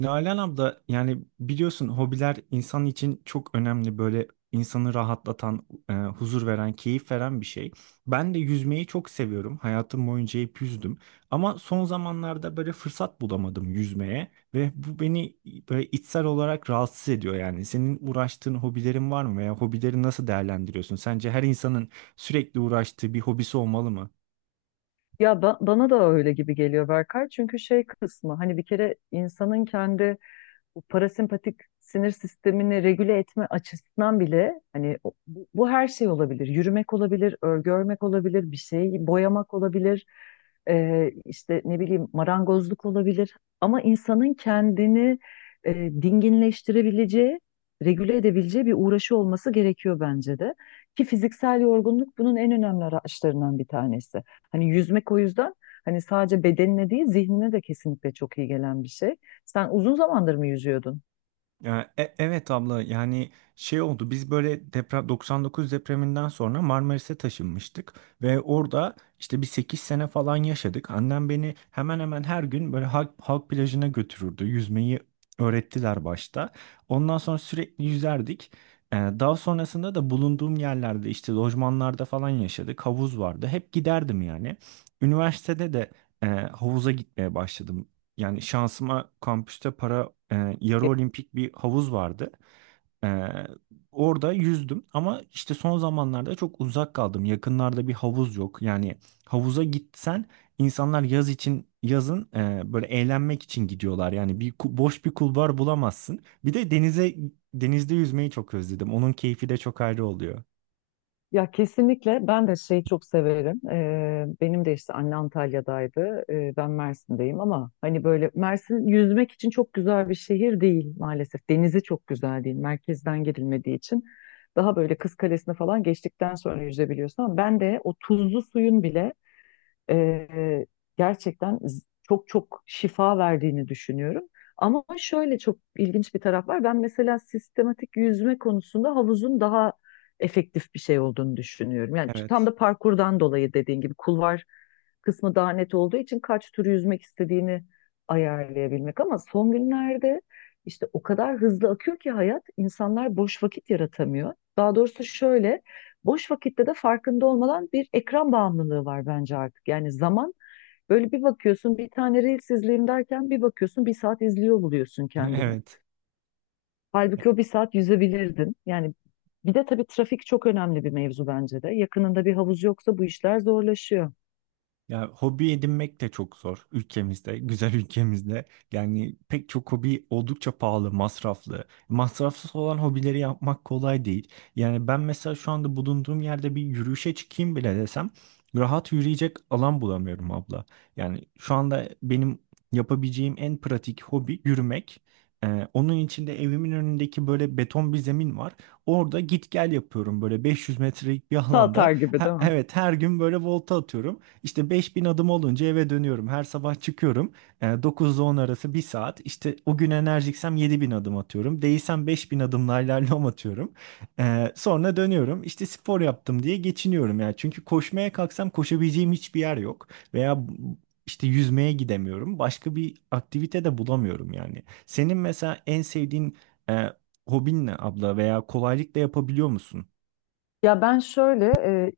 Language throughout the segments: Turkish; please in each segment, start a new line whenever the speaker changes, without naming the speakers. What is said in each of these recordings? Nalan abla, yani biliyorsun, hobiler insan için çok önemli, böyle insanı rahatlatan, huzur veren, keyif veren bir şey. Ben de yüzmeyi çok seviyorum. Hayatım boyunca hep yüzdüm. Ama son zamanlarda böyle fırsat bulamadım yüzmeye ve bu beni böyle içsel olarak rahatsız ediyor yani. Senin uğraştığın hobilerin var mı veya hobileri nasıl değerlendiriyorsun? Sence her insanın sürekli uğraştığı bir hobisi olmalı mı?
Bana da öyle gibi geliyor Berkay. Çünkü şey kısmı hani bir kere insanın kendi bu parasempatik sinir sistemini regüle etme açısından bile hani bu her şey olabilir. Yürümek olabilir, örgü örmek olabilir, bir şeyi boyamak olabilir. İşte ne bileyim marangozluk olabilir. Ama insanın kendini e, dinginleştirebileceği, regüle edebileceği bir uğraşı olması gerekiyor bence de. Ki fiziksel yorgunluk bunun en önemli araçlarından bir tanesi. Hani yüzmek o yüzden hani sadece bedenine değil zihnine de kesinlikle çok iyi gelen bir şey. Sen uzun zamandır mı yüzüyordun?
Ya, evet abla, yani şey oldu, biz böyle deprem 99 depreminden sonra Marmaris'e taşınmıştık ve orada işte bir 8 sene falan yaşadık. Annem beni hemen hemen her gün böyle halk plajına götürürdü. Yüzmeyi öğrettiler başta. Ondan sonra sürekli yüzerdik. Daha sonrasında da bulunduğum yerlerde, işte lojmanlarda falan yaşadık. Havuz vardı. Hep giderdim yani. Üniversitede de havuza gitmeye başladım. Yani şansıma kampüste yarı olimpik bir havuz vardı. E, Orada yüzdüm ama işte son zamanlarda çok uzak kaldım. Yakınlarda bir havuz yok. Yani havuza gitsen, insanlar yaz için, yazın böyle eğlenmek için gidiyorlar. Yani boş bir kulvar bulamazsın. Bir de denizde yüzmeyi çok özledim. Onun keyfi de çok ayrı oluyor.
Ya kesinlikle ben de şeyi çok severim. Benim de işte anne Antalya'daydı. Ben Mersin'deyim ama hani böyle Mersin yüzmek için çok güzel bir şehir değil maalesef. Denizi çok güzel değil. Merkezden girilmediği için daha böyle Kız Kalesi'ne falan geçtikten sonra yüzebiliyorsun ama ben de o tuzlu suyun bile e, gerçekten çok çok şifa verdiğini düşünüyorum. Ama şöyle çok ilginç bir taraf var. Ben mesela sistematik yüzme konusunda havuzun daha efektif bir şey olduğunu düşünüyorum. Yani tam
Evet.
da parkurdan dolayı dediğin gibi kulvar kısmı daha net olduğu için kaç tur yüzmek istediğini ayarlayabilmek. Ama son günlerde işte o kadar hızlı akıyor ki hayat insanlar boş vakit yaratamıyor. Daha doğrusu şöyle, boş vakitte de farkında olmadan bir ekran bağımlılığı var bence artık. Yani zaman böyle bir bakıyorsun bir tane Reels izleyeyim derken bir bakıyorsun bir saat izliyor buluyorsun kendini.
Evet.
Halbuki o bir saat yüzebilirdin. Yani bir de tabii trafik çok önemli bir mevzu bence de. Yakınında bir havuz yoksa bu işler zorlaşıyor.
Ya, hobi edinmek de çok zor ülkemizde, güzel ülkemizde. Yani pek çok hobi oldukça pahalı, masraflı. Masrafsız olan hobileri yapmak kolay değil. Yani ben mesela şu anda bulunduğum yerde bir yürüyüşe çıkayım bile desem, rahat yürüyecek alan bulamıyorum abla. Yani şu anda benim yapabileceğim en pratik hobi yürümek. Onun içinde evimin önündeki böyle beton bir zemin var. Orada git gel yapıyorum, böyle 500 metrelik bir alanda.
Tatar gibi
Ha,
değil mi?
evet, her gün böyle volta atıyorum. İşte 5000 adım olunca eve dönüyorum. Her sabah çıkıyorum. E, 9'da 10 arası bir saat. İşte o gün enerjiksem 7.000 adım atıyorum. Değilsem 5.000 adımla ilerliyorum, atıyorum. Sonra dönüyorum. İşte spor yaptım diye geçiniyorum yani. Çünkü koşmaya kalksam koşabileceğim hiçbir yer yok. Veya işte yüzmeye gidemiyorum. Başka bir aktivite de bulamıyorum yani. Senin mesela en sevdiğin e, hobin ne abla veya kolaylıkla yapabiliyor musun?
Ya ben şöyle,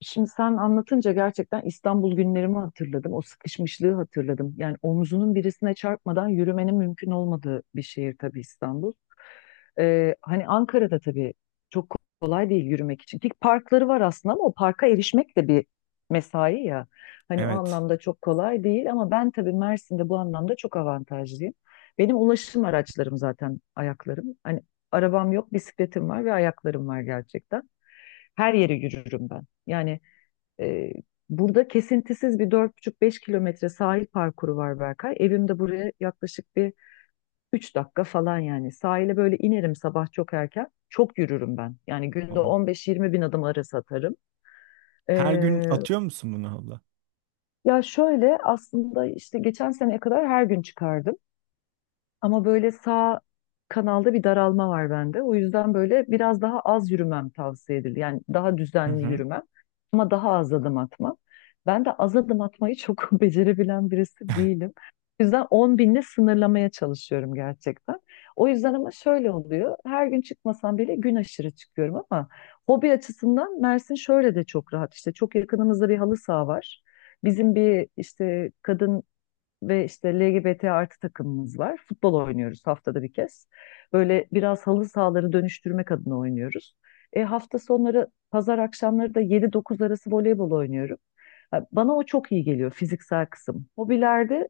şimdi sen anlatınca gerçekten İstanbul günlerimi hatırladım. O sıkışmışlığı hatırladım. Yani omzunun birisine çarpmadan yürümenin mümkün olmadığı bir şehir tabii İstanbul. Hani Ankara'da tabii çok kolay değil yürümek için. Ki parkları var aslında ama o parka erişmek de bir mesai ya. Hani o
Evet.
anlamda çok kolay değil ama ben tabii Mersin'de bu anlamda çok avantajlıyım. Benim ulaşım araçlarım zaten ayaklarım. Hani arabam yok, bisikletim var ve ayaklarım var gerçekten. Her yere yürürüm ben. Yani e, burada kesintisiz bir 4,5-5 kilometre sahil parkuru var Berkay. Evim de buraya yaklaşık bir 3 dakika falan yani. Sahile böyle inerim sabah çok erken. Çok yürürüm ben. Yani günde 15-20 bin adım arası atarım.
Her gün
Ee,
atıyor musun bunu abla?
ya şöyle aslında işte geçen seneye kadar her gün çıkardım. Ama böyle sağ kanalda bir daralma var bende. O yüzden böyle biraz daha az yürümem tavsiye edildi. Yani daha
Hı
düzenli
hı.
yürümem ama daha az adım atmam. Ben de az adım atmayı çok becerebilen birisi değilim. O yüzden 10 binle sınırlamaya çalışıyorum gerçekten. O yüzden ama şöyle oluyor. Her gün çıkmasam bile gün aşırı çıkıyorum ama hobi açısından Mersin şöyle de çok rahat. İşte çok yakınımızda bir halı saha var. Bizim bir işte kadın ve işte LGBT artı takımımız var. Futbol oynuyoruz haftada bir kez. Böyle biraz halı sahaları dönüştürmek adına oynuyoruz. Hafta sonları pazar akşamları da 7-9 arası voleybol oynuyorum. Ha, bana o çok iyi geliyor fiziksel kısım. Hobilerde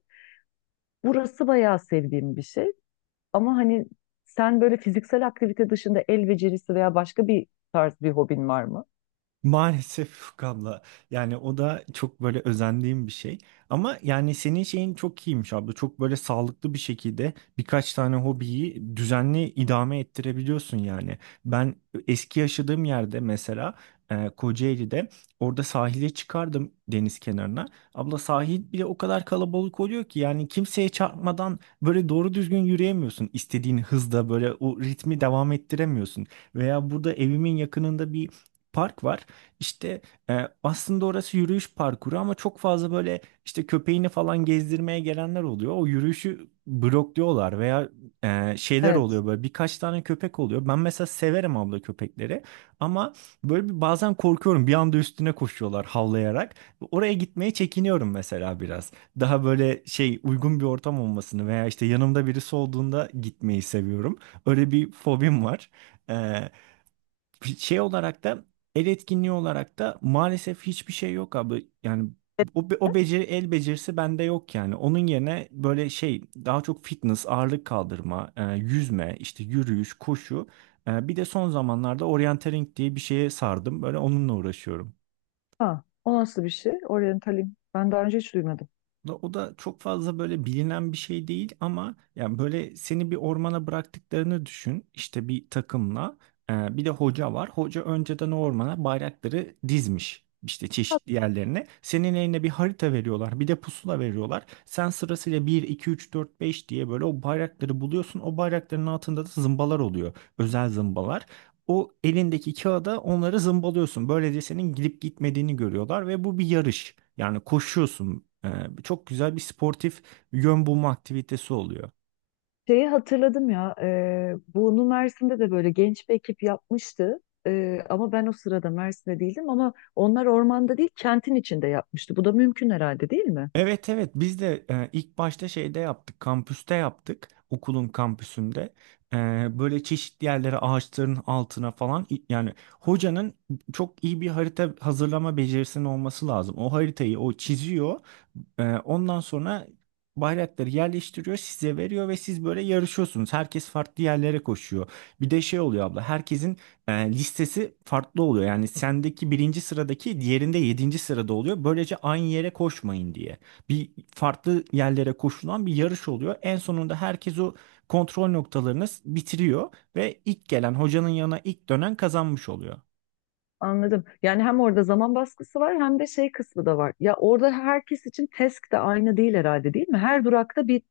burası bayağı sevdiğim bir şey. Ama hani sen böyle fiziksel aktivite dışında el becerisi veya başka bir tarz bir hobin var mı?
Maalesef abla, yani o da çok böyle özendiğim bir şey ama yani senin şeyin çok iyiymiş abla, çok böyle sağlıklı bir şekilde birkaç tane hobiyi düzenli idame ettirebiliyorsun. Yani ben eski yaşadığım yerde mesela Kocaeli'de, orada sahile çıkardım, deniz kenarına. Abla, sahil bile o kadar kalabalık oluyor ki, yani kimseye çarpmadan böyle doğru düzgün yürüyemiyorsun, istediğin hızda böyle o ritmi devam ettiremiyorsun. Veya burada evimin yakınında bir park var. İşte aslında orası yürüyüş parkuru ama çok fazla böyle işte köpeğini falan gezdirmeye gelenler oluyor. O yürüyüşü blokluyorlar veya şeyler
Evet.
oluyor, böyle birkaç tane köpek oluyor. Ben mesela severim abla köpekleri ama böyle bir bazen korkuyorum. Bir anda üstüne koşuyorlar havlayarak. Oraya gitmeye çekiniyorum mesela biraz. Daha böyle şey, uygun bir ortam olmasını veya işte yanımda birisi olduğunda gitmeyi seviyorum. Öyle bir fobim var. E, Şey olarak da, el etkinliği olarak da maalesef hiçbir şey yok abi. Yani o, be- o beceri el becerisi bende yok yani. Onun yerine böyle şey daha çok fitness, ağırlık kaldırma, yüzme, işte yürüyüş, koşu. Bir de son zamanlarda orienteering diye bir şeye sardım. Böyle onunla uğraşıyorum.
Ha, o nasıl bir şey? Oryantalin. Ben daha önce hiç duymadım.
O da çok fazla böyle bilinen bir şey değil ama yani böyle seni bir ormana bıraktıklarını düşün, işte bir takımla. Bir de hoca var. Hoca önceden o ormana bayrakları dizmiş, işte
Ha,
çeşitli yerlerine. Senin eline bir harita veriyorlar, bir de pusula veriyorlar. Sen sırasıyla bir, 2, 3, 4, 5 diye böyle o bayrakları buluyorsun. O bayrakların altında da zımbalar oluyor, özel zımbalar. O elindeki kağıda onları zımbalıyorsun. Böylece senin gidip gitmediğini görüyorlar ve bu bir yarış. Yani koşuyorsun. Çok güzel bir sportif yön bulma aktivitesi oluyor.
şeyi hatırladım ya. Bunu Mersin'de de böyle genç bir ekip yapmıştı. Ama ben o sırada Mersin'de değildim ama onlar ormanda değil kentin içinde yapmıştı. Bu da mümkün herhalde değil mi?
Evet, evet, biz de ilk başta şeyde yaptık, kampüste yaptık, okulun kampüsünde. E, Böyle çeşitli yerlere, ağaçların altına falan, yani hocanın çok iyi bir harita hazırlama becerisinin olması lazım. O haritayı o çiziyor. Ondan sonra bayrakları yerleştiriyor, size veriyor ve siz böyle yarışıyorsunuz. Herkes farklı yerlere koşuyor. Bir de şey oluyor abla, herkesin listesi farklı oluyor. Yani sendeki birinci sıradaki diğerinde yedinci sırada oluyor, böylece aynı yere koşmayın diye. Bir farklı yerlere koşulan bir yarış oluyor. En sonunda herkes o kontrol noktalarını bitiriyor ve ilk gelen hocanın yanına, ilk dönen kazanmış oluyor.
Anladım. Yani hem orada zaman baskısı var hem de şey kısmı da var. Ya orada herkes için task de aynı değil herhalde değil mi? Her durakta bir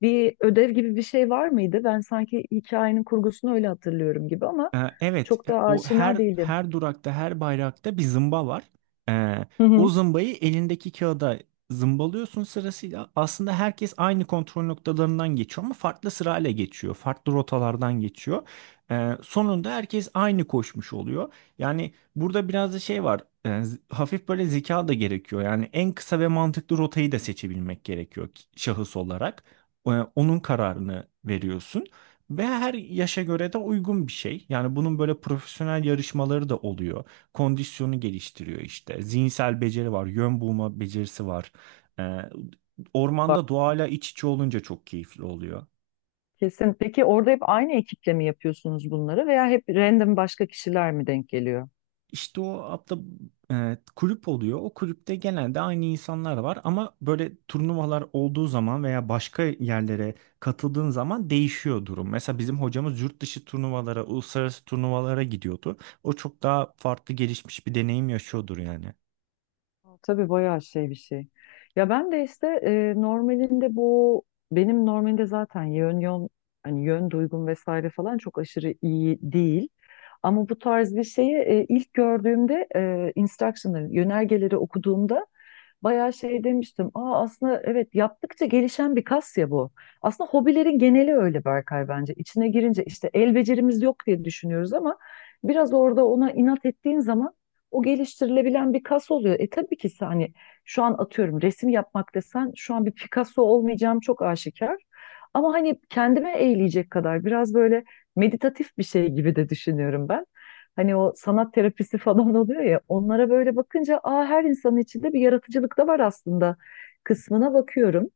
bir ödev gibi bir şey var mıydı? Ben sanki hikayenin kurgusunu öyle hatırlıyorum gibi ama
Evet,
çok da
o
aşina
her
değilim.
her durakta, her bayrakta bir zımba var. Ee,
Hı
O
hı.
zımbayı elindeki kağıda zımbalıyorsun sırasıyla. Aslında herkes aynı kontrol noktalarından geçiyor ama farklı sırayla geçiyor, farklı rotalardan geçiyor. Sonunda herkes aynı koşmuş oluyor. Yani burada biraz da şey var, hafif böyle zeka da gerekiyor. Yani en kısa ve mantıklı rotayı da seçebilmek gerekiyor, şahıs olarak. Ee, Onun kararını veriyorsun. Ve her yaşa göre de uygun bir şey. Yani bunun böyle profesyonel yarışmaları da oluyor. Kondisyonu geliştiriyor işte. Zihinsel beceri var, yön bulma becerisi var. Ee, Ormanda doğayla iç içe olunca çok keyifli oluyor.
Kesin. Peki orada hep aynı ekiple mi yapıyorsunuz bunları veya hep random başka kişiler mi denk geliyor?
İşte o abla, kulüp oluyor. O kulüpte genelde aynı insanlar var ama böyle turnuvalar olduğu zaman veya başka yerlere katıldığın zaman değişiyor durum. Mesela bizim hocamız yurt dışı turnuvalara, uluslararası turnuvalara gidiyordu. O çok daha farklı gelişmiş bir deneyim yaşıyordur yani.
Aa, tabii bayağı şey bir şey. Ya ben de işte normalinde bu benim normalinde zaten yön yön hani yön duygum vesaire falan çok aşırı iyi değil. Ama bu tarz bir şeyi ilk gördüğümde instruction'ları, yönergeleri okuduğumda bayağı şey demiştim. Aa, aslında evet yaptıkça gelişen bir kas ya bu. Aslında hobilerin geneli öyle Berkay bence. İçine girince işte el becerimiz yok diye düşünüyoruz ama biraz orada ona inat ettiğin zaman o geliştirilebilen bir kas oluyor. Tabii ki sen hani şu an atıyorum resim yapmak desen şu an bir Picasso olmayacağım çok aşikar. Ama hani kendime eğleyecek kadar biraz böyle meditatif bir şey gibi de düşünüyorum ben. Hani o sanat terapisi falan oluyor ya onlara böyle bakınca, aa, her insanın içinde bir yaratıcılık da var aslında kısmına bakıyorum.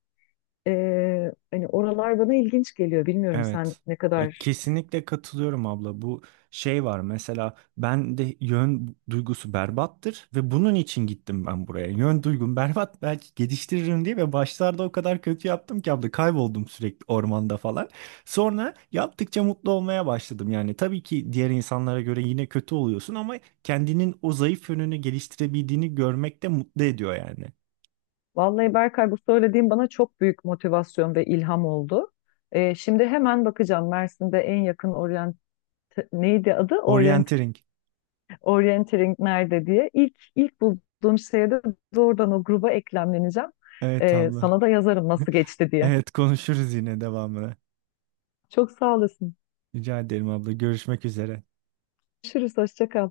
Hani oralar bana ilginç geliyor. Bilmiyorum sen
Evet.
ne
Ya,
kadar.
kesinlikle katılıyorum abla. Bu şey var, mesela ben de yön duygusu berbattır ve bunun için gittim ben buraya. Yön duygum berbat, belki geliştiririm diye, ve başlarda o kadar kötü yaptım ki abla, kayboldum sürekli ormanda falan. Sonra yaptıkça mutlu olmaya başladım. Yani tabii ki diğer insanlara göre yine kötü oluyorsun ama kendinin o zayıf yönünü geliştirebildiğini görmek de mutlu ediyor yani.
Vallahi Berkay bu söylediğin bana çok büyük motivasyon ve ilham oldu. Şimdi hemen bakacağım Mersin'de en yakın orient neydi adı?
Orienteering.
Orienteering nerede diye. İlk bulduğum şeye de doğrudan o gruba eklemleneceğim.
Evet abla.
Sana da yazarım nasıl geçti diye.
Evet, konuşuruz yine devamını.
Çok sağ olasın.
Rica ederim abla. Görüşmek üzere.
Görüşürüz. Hoşça kal.